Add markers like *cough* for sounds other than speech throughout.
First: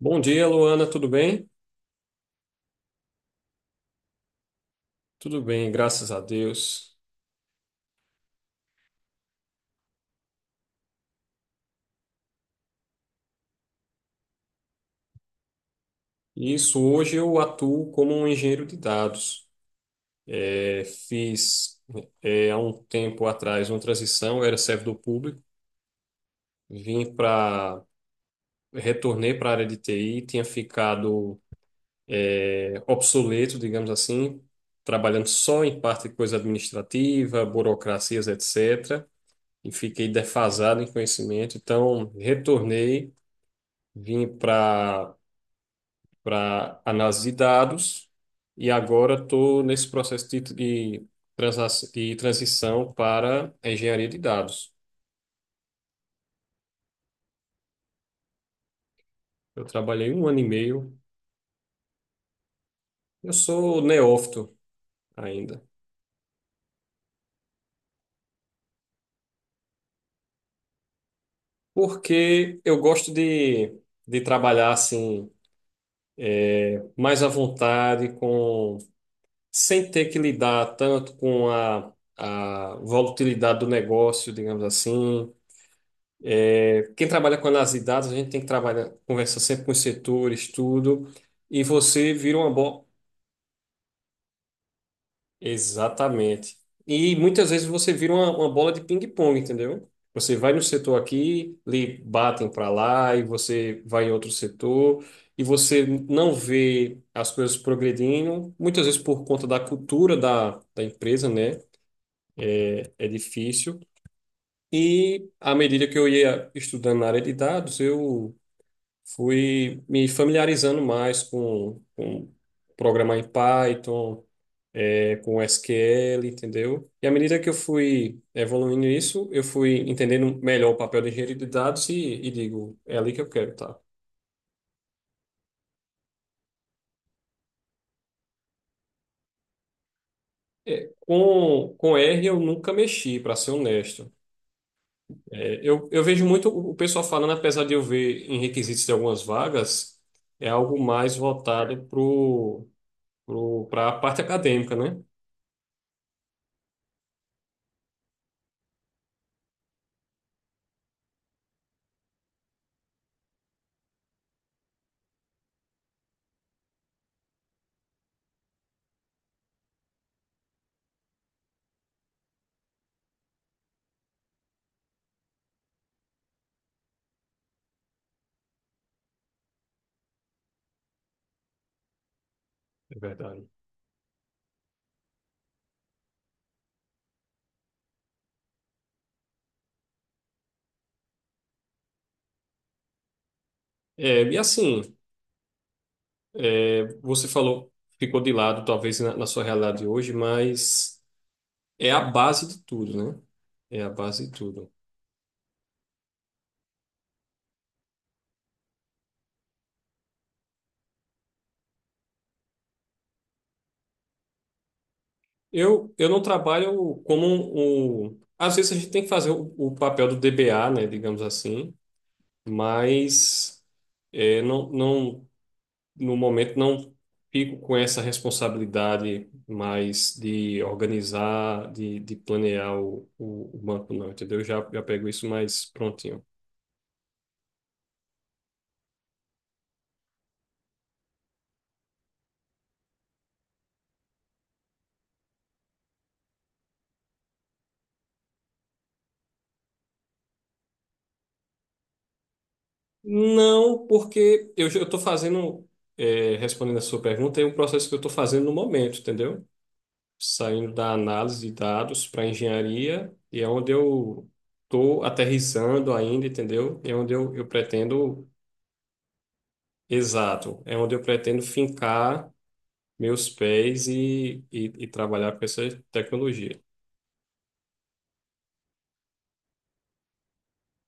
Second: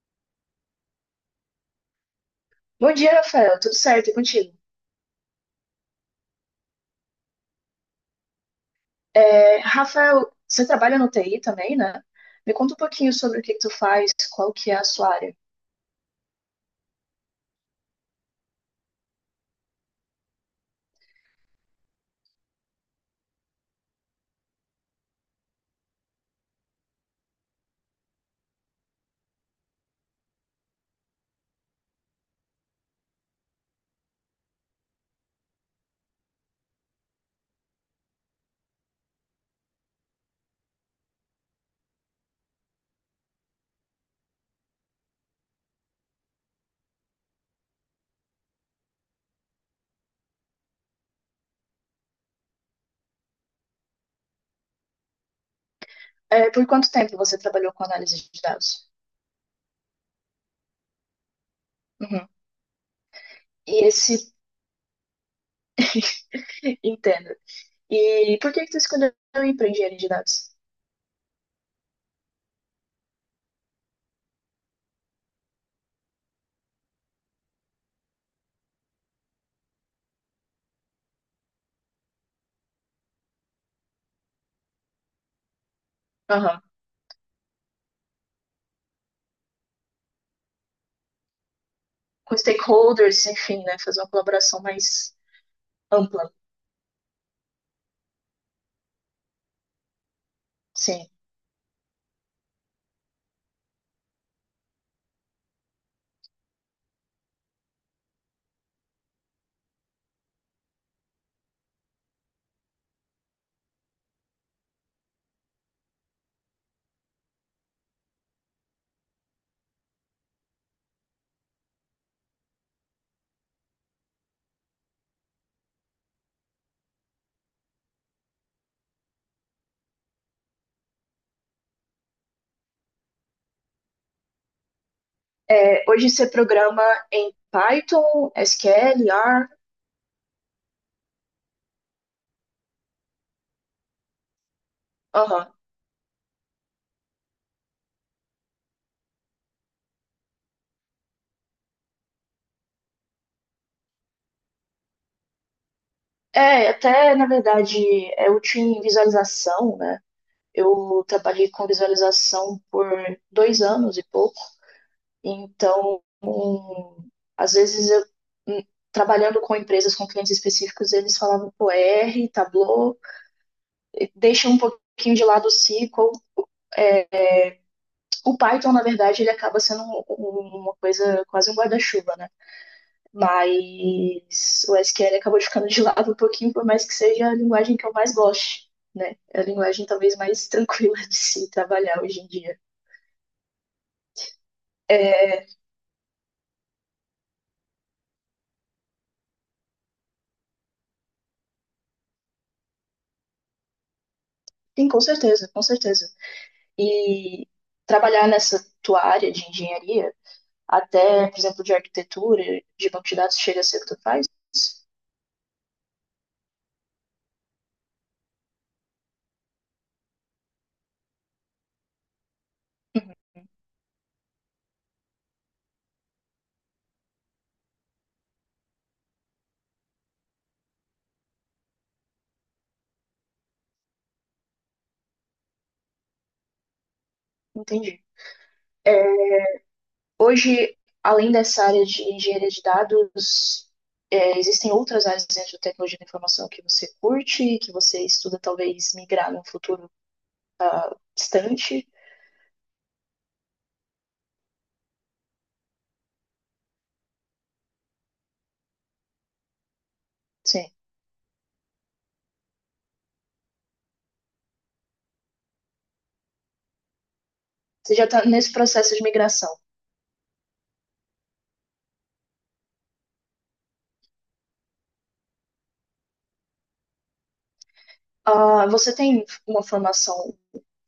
Bom dia, Luana, tudo bem? Bom dia, Rafael. Tudo certo? E contigo? Tudo bem, graças a Deus. Rafael, você trabalha no TI também, né? Me conta um pouquinho sobre o que que tu faz, qual que é a sua área. Isso, hoje eu atuo como um engenheiro de dados. É, fiz, Há um tempo atrás, uma transição. Eu era servidor público, vim para, retornei para a área de TI. Tinha ficado, obsoleto, digamos assim, trabalhando só em parte de coisa administrativa, burocracias, etc. E fiquei defasado em conhecimento, então retornei, vim para análise de dados, e agora estou nesse processo de transição para a engenharia de dados. É, por quanto tempo você trabalhou com análise de dados? Eu trabalhei um ano e meio, Uhum. eu sou E esse... neófito ainda. *laughs* Entendo. E por que que tu escolheu ir para engenharia de dados? Porque eu gosto de trabalhar assim mais à vontade, com, sem ter que lidar tanto com a volatilidade do negócio, digamos assim. Aham. Quem trabalha com análise de dados, a gente tem que trabalhar, conversar sempre com os setores, tudo, e você Com vira uma bola. stakeholders, enfim, né? Fazer uma colaboração mais ampla. Exatamente. E muitas vezes você vira uma bola de ping-pong, entendeu? Você vai no setor Sim. aqui, lhe batem para lá, e você vai em outro setor, e você não vê as coisas progredindo, muitas vezes por conta da cultura da empresa, né? É difícil. E à medida que eu ia estudando na área de dados, eu fui me familiarizando mais com programar em Python, com SQL, entendeu? E à medida que eu fui evoluindo isso, eu fui entendendo melhor o papel do engenheiro de dados, e digo, é ali que eu quero, tá? É, hoje você programa em Python, SQL, R? É com R eu nunca mexi, para ser honesto. Aham. Eu vejo muito o pessoal falando, apesar de eu ver em requisitos de algumas vagas, é algo mais voltado para a parte acadêmica, né? É, até na verdade, é útil em visualização, né? Eu trabalhei com visualização por dois anos e pouco, então, às vezes, hum, trabalhando com empresas, com clientes específicos, eles falavam pro R, Tableau, e deixa um pouquinho de lado o SQL. O Python, na verdade, ele acaba sendo uma coisa, quase um guarda-chuva, né? É verdade. Mas o SQL acabou ficando de lado um pouquinho, por mais que seja a linguagem que eu mais goste, né? É a linguagem talvez mais *laughs* tranquila de se trabalhar hoje em dia. É, e assim. É, É, você falou, ficou de lado, talvez na sua realidade hoje, mas é a base de tudo, né? É a base de tudo. sim, com certeza, com certeza. E trabalhar nessa tua área de engenharia, até, por exemplo, de arquitetura, de banco de dados, chega a ser o que tu faz? Eu não trabalho como às vezes a gente tem que fazer o papel do DBA, né? Digamos assim, Uhum, mas é, não, não, no momento não fico com essa responsabilidade mais de organizar, de planear o banco, não, entendeu? Eu já pego isso mais prontinho. entendi. É, hoje, além dessa área de engenharia de dados, é, existem outras áreas dentro da tecnologia da informação que você curte, que você estuda talvez migrar num futuro distante? Não, porque eu estou fazendo, respondendo a sua pergunta, é um processo que eu estou fazendo no momento, entendeu? Sim, Saindo da análise de dados para engenharia, e é onde eu estou aterrissando ainda, entendeu? É onde eu você já está pretendo, nesse processo de migração. exato, é onde eu pretendo fincar meus pés e trabalhar com essa tecnologia. Ah, você tem uma formação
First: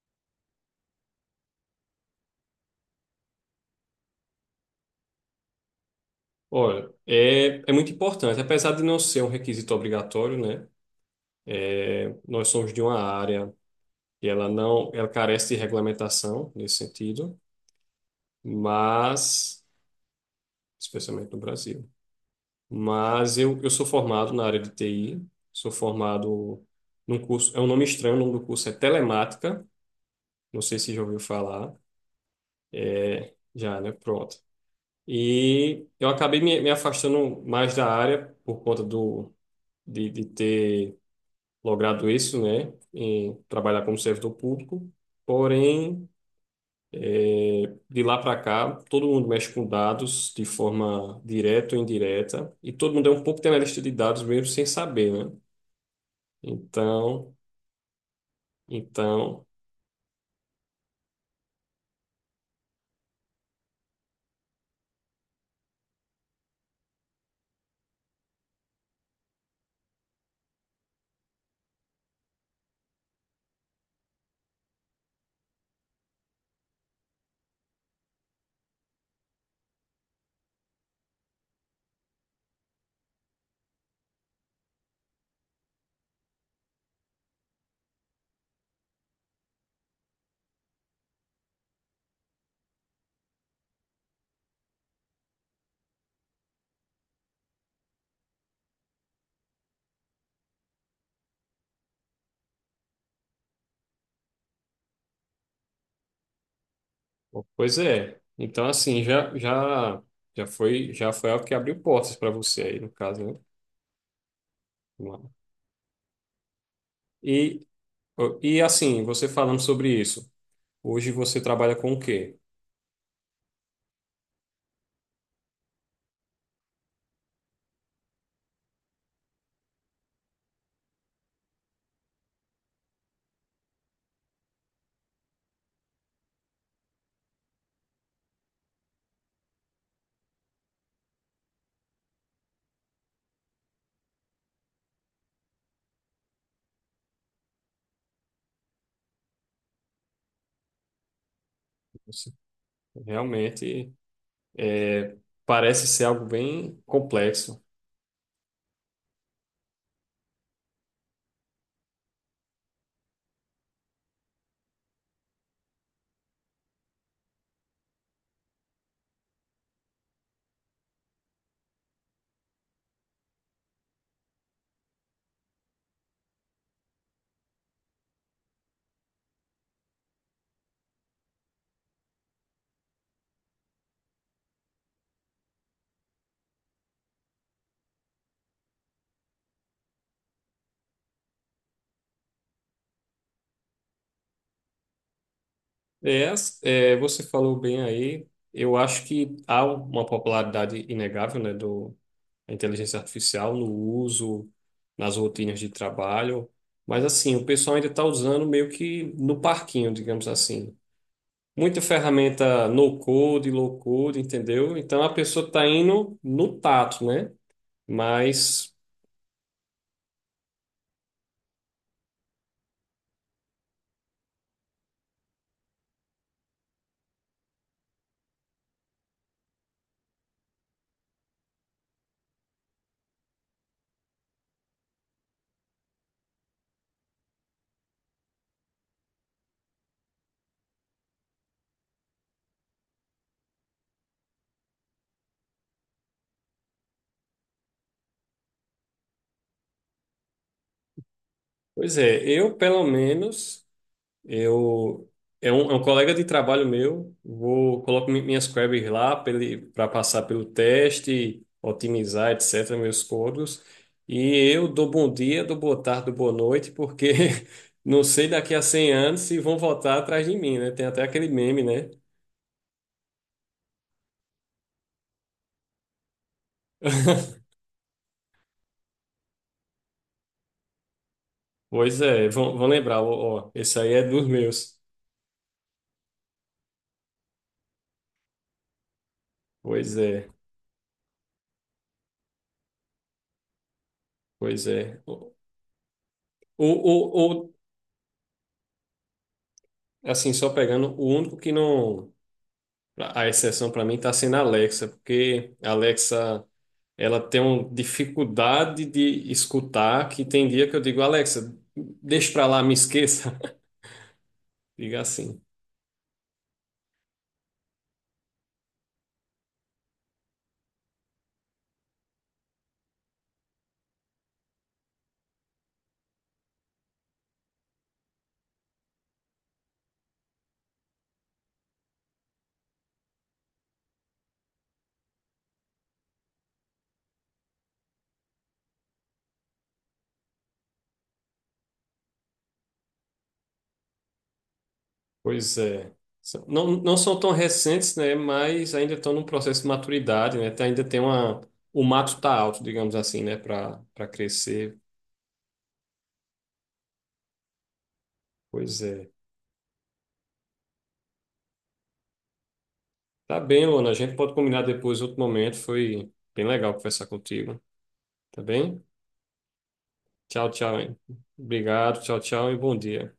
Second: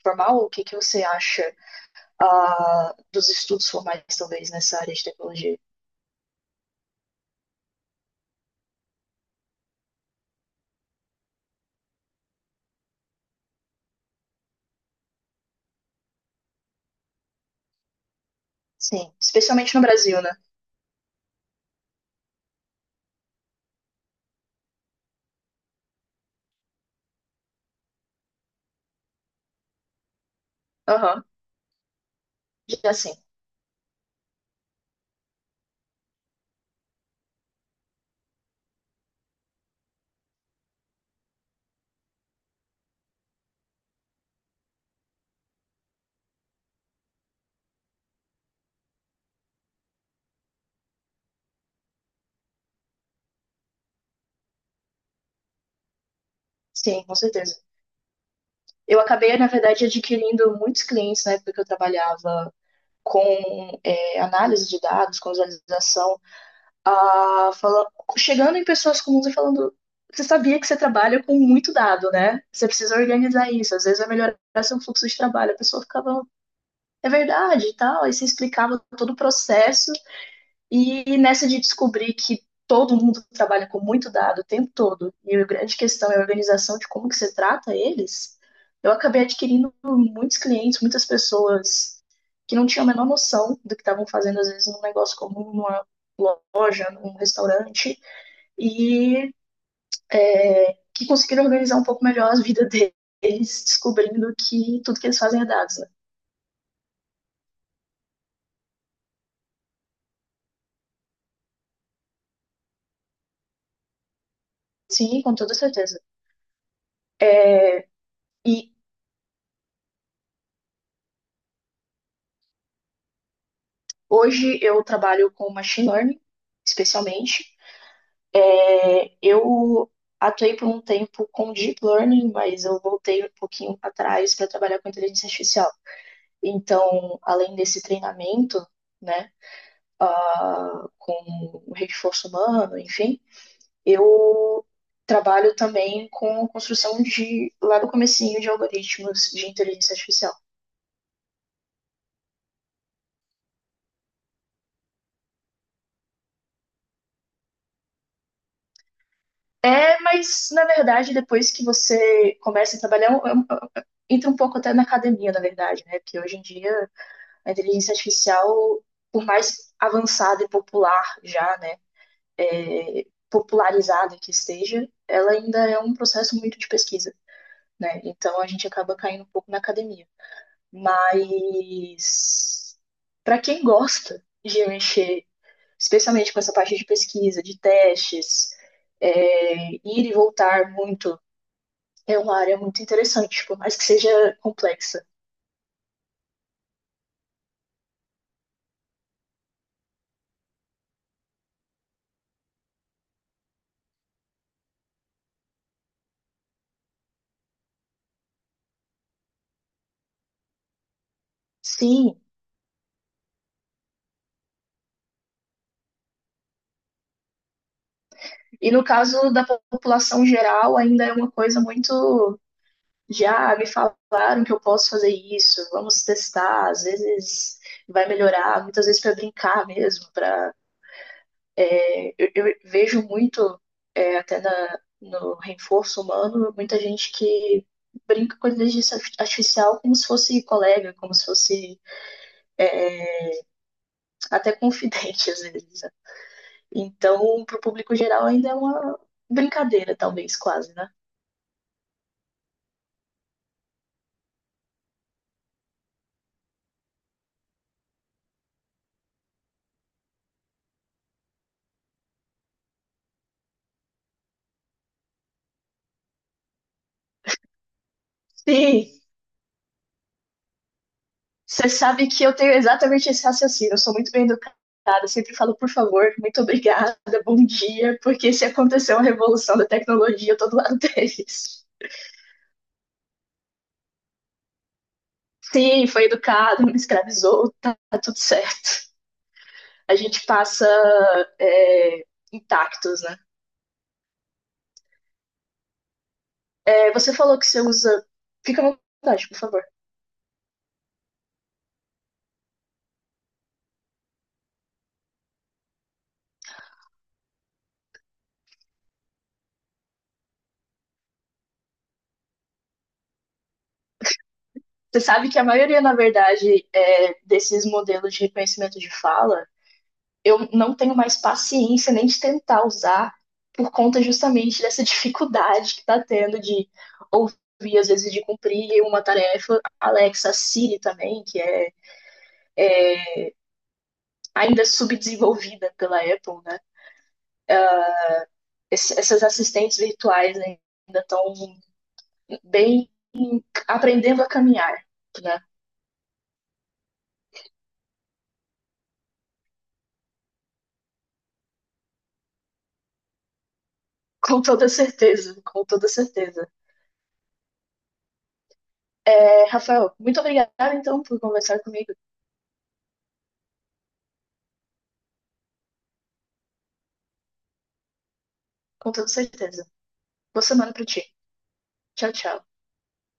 formal? O que que você acha ah, dos estudos formais, talvez, nessa área de tecnologia? Olha, é, é muito importante, apesar de não ser um requisito obrigatório, né? Nós somos de uma área, e ela não, ela carece de regulamentação nesse sentido, Sim, mas, especialmente no Brasil, né? especialmente no Brasil. Mas eu sou formado na área de TI, sou formado num curso, é um nome estranho, o nome do curso é Telemática, não sei se já ouviu Aham, falar, já sim. já, né? Pronto. E eu acabei me afastando mais da área por conta do, de ter logrado isso, né? Em trabalhar como servidor público, porém É, de lá para cá, todo mundo mexe com dados de forma direta ou indireta, e todo mundo é um pouco de dados mesmo sem saber, né? Sim, com Então, certeza. Eu acabei, então, na verdade, adquirindo muitos clientes na época que eu trabalhava com é, análise de dados, com visualização, a fala, chegando em pessoas comuns e falando: você sabia que você trabalha com muito dado, né? Você precisa organizar isso, às vezes vai melhorar seu fluxo de trabalho. A pessoa ficava, é verdade e tal. Aí você explicava todo o processo e nessa de descobrir que todo mundo trabalha com muito dado o tempo todo, e a grande questão é a organização de como que você trata eles, eu acabei adquirindo muitos clientes, muitas pessoas que não tinham a menor noção do que estavam fazendo, às vezes, num negócio comum, numa loja, num restaurante, e que conseguiram organizar um pouco melhor a vida *laughs* deles, descobrindo que tudo que eles fazem é dados. Né? pois é. Então, assim, já foi algo que abriu portas para você aí, no caso, né? Vamos Sim, lá. com toda certeza. E, e E assim, você falando sobre isso, hoje você trabalha com o quê? hoje eu trabalho com machine learning, especialmente, é, eu atuei por um tempo com deep learning, mas eu voltei um pouquinho para trás para trabalhar com inteligência artificial. Então, além desse treinamento, né, ah, com o reforço humano, enfim, eu trabalho também com construção de, lá do comecinho, de algoritmos de inteligência artificial. Você realmente, é, parece ser algo bem complexo. É, mas na verdade, depois que você começa a trabalhar, é um, entra um pouco até na academia, na verdade, né? Porque hoje em dia a inteligência artificial, por mais avançada e popular já, né, é, popularizada que esteja, ela ainda é um processo muito de pesquisa, né? Então a gente acaba caindo um pouco na academia. Mas para quem gosta de mexer, especialmente com essa parte de pesquisa, de testes, é, ir e voltar muito, é uma área muito interessante, por mais que seja complexa. Você falou bem aí. Eu acho que há uma popularidade inegável, né, do da inteligência artificial no uso, nas rotinas de trabalho. Mas assim, o pessoal ainda está usando meio que no parquinho, digamos assim. Muita Sim, ferramenta no code, low code, entendeu? Então a pessoa está indo no tato, né? e Mas, no caso da população geral, ainda é uma coisa muito. Já me falaram que eu posso fazer isso, vamos testar, às vezes vai melhorar, muitas vezes para brincar mesmo. Pra, vejo muito, é, até na, no reforço humano, muita gente que brinca com inteligência artificial como se fosse colega, como se fosse até confidente às vezes. Então, para o público geral, ainda é uma brincadeira, talvez, quase, né? pois é, eu pelo menos. Eu é um colega de trabalho meu. Vou, coloco minhas queries lá para passar pelo teste, otimizar, etc. Meus códigos. E eu dou bom dia, dou boa tarde, dou boa noite, porque *laughs* não sei daqui a Sim, 100 anos se vão voltar atrás de mim, né? Tem até aquele meme, você né? sabe que eu tenho exatamente esse raciocínio. Eu sou muito bem educada, eu sempre falo por favor, muito obrigada, bom *laughs* dia, porque se aconteceu uma revolução da tecnologia, eu tô do lado *laughs* deles. Pois é, vão lembrar, ó, ó, esse aí é dos meus. Sim, foi educado, não me escravizou, tá, tá tudo certo. A Pois gente é, passa é, intactos, né? pois é. O, É, o, você falou que o- você usa. Fica à vontade, por favor. assim, só pegando, o único que não... A exceção para mim está sendo a Alexa, porque a Alexa, ela tem uma dificuldade de escutar, que tem dia que eu digo: Alexa, deixa para lá, me esqueça. *laughs* Diga Você sabe que assim. a maioria, na verdade, é, desses modelos de reconhecimento de fala, eu não tenho mais paciência nem de tentar usar por conta justamente dessa dificuldade que está tendo de ouvir, às vezes, de cumprir uma tarefa. Alexa, Siri também, que é ainda subdesenvolvida pela Apple, né? Essas assistentes virtuais ainda estão bem aprendendo a caminhar, né? Pois é. Não, não são tão recentes, né? Mas ainda estão num processo de maturidade, né? Ainda tem uma... O mato está alto, digamos assim, né? Para Com toda crescer. certeza, com toda certeza. Pois é. É, Rafael, muito obrigada então por conversar comigo, Tá bem, Luana. A gente pode combinar depois, outro momento. Foi bem legal conversar contigo. Tá bem? com toda certeza. Boa Tchau, semana tchau, para hein? ti. Obrigado, Tchau, tchau, tchau. tchau e bom dia.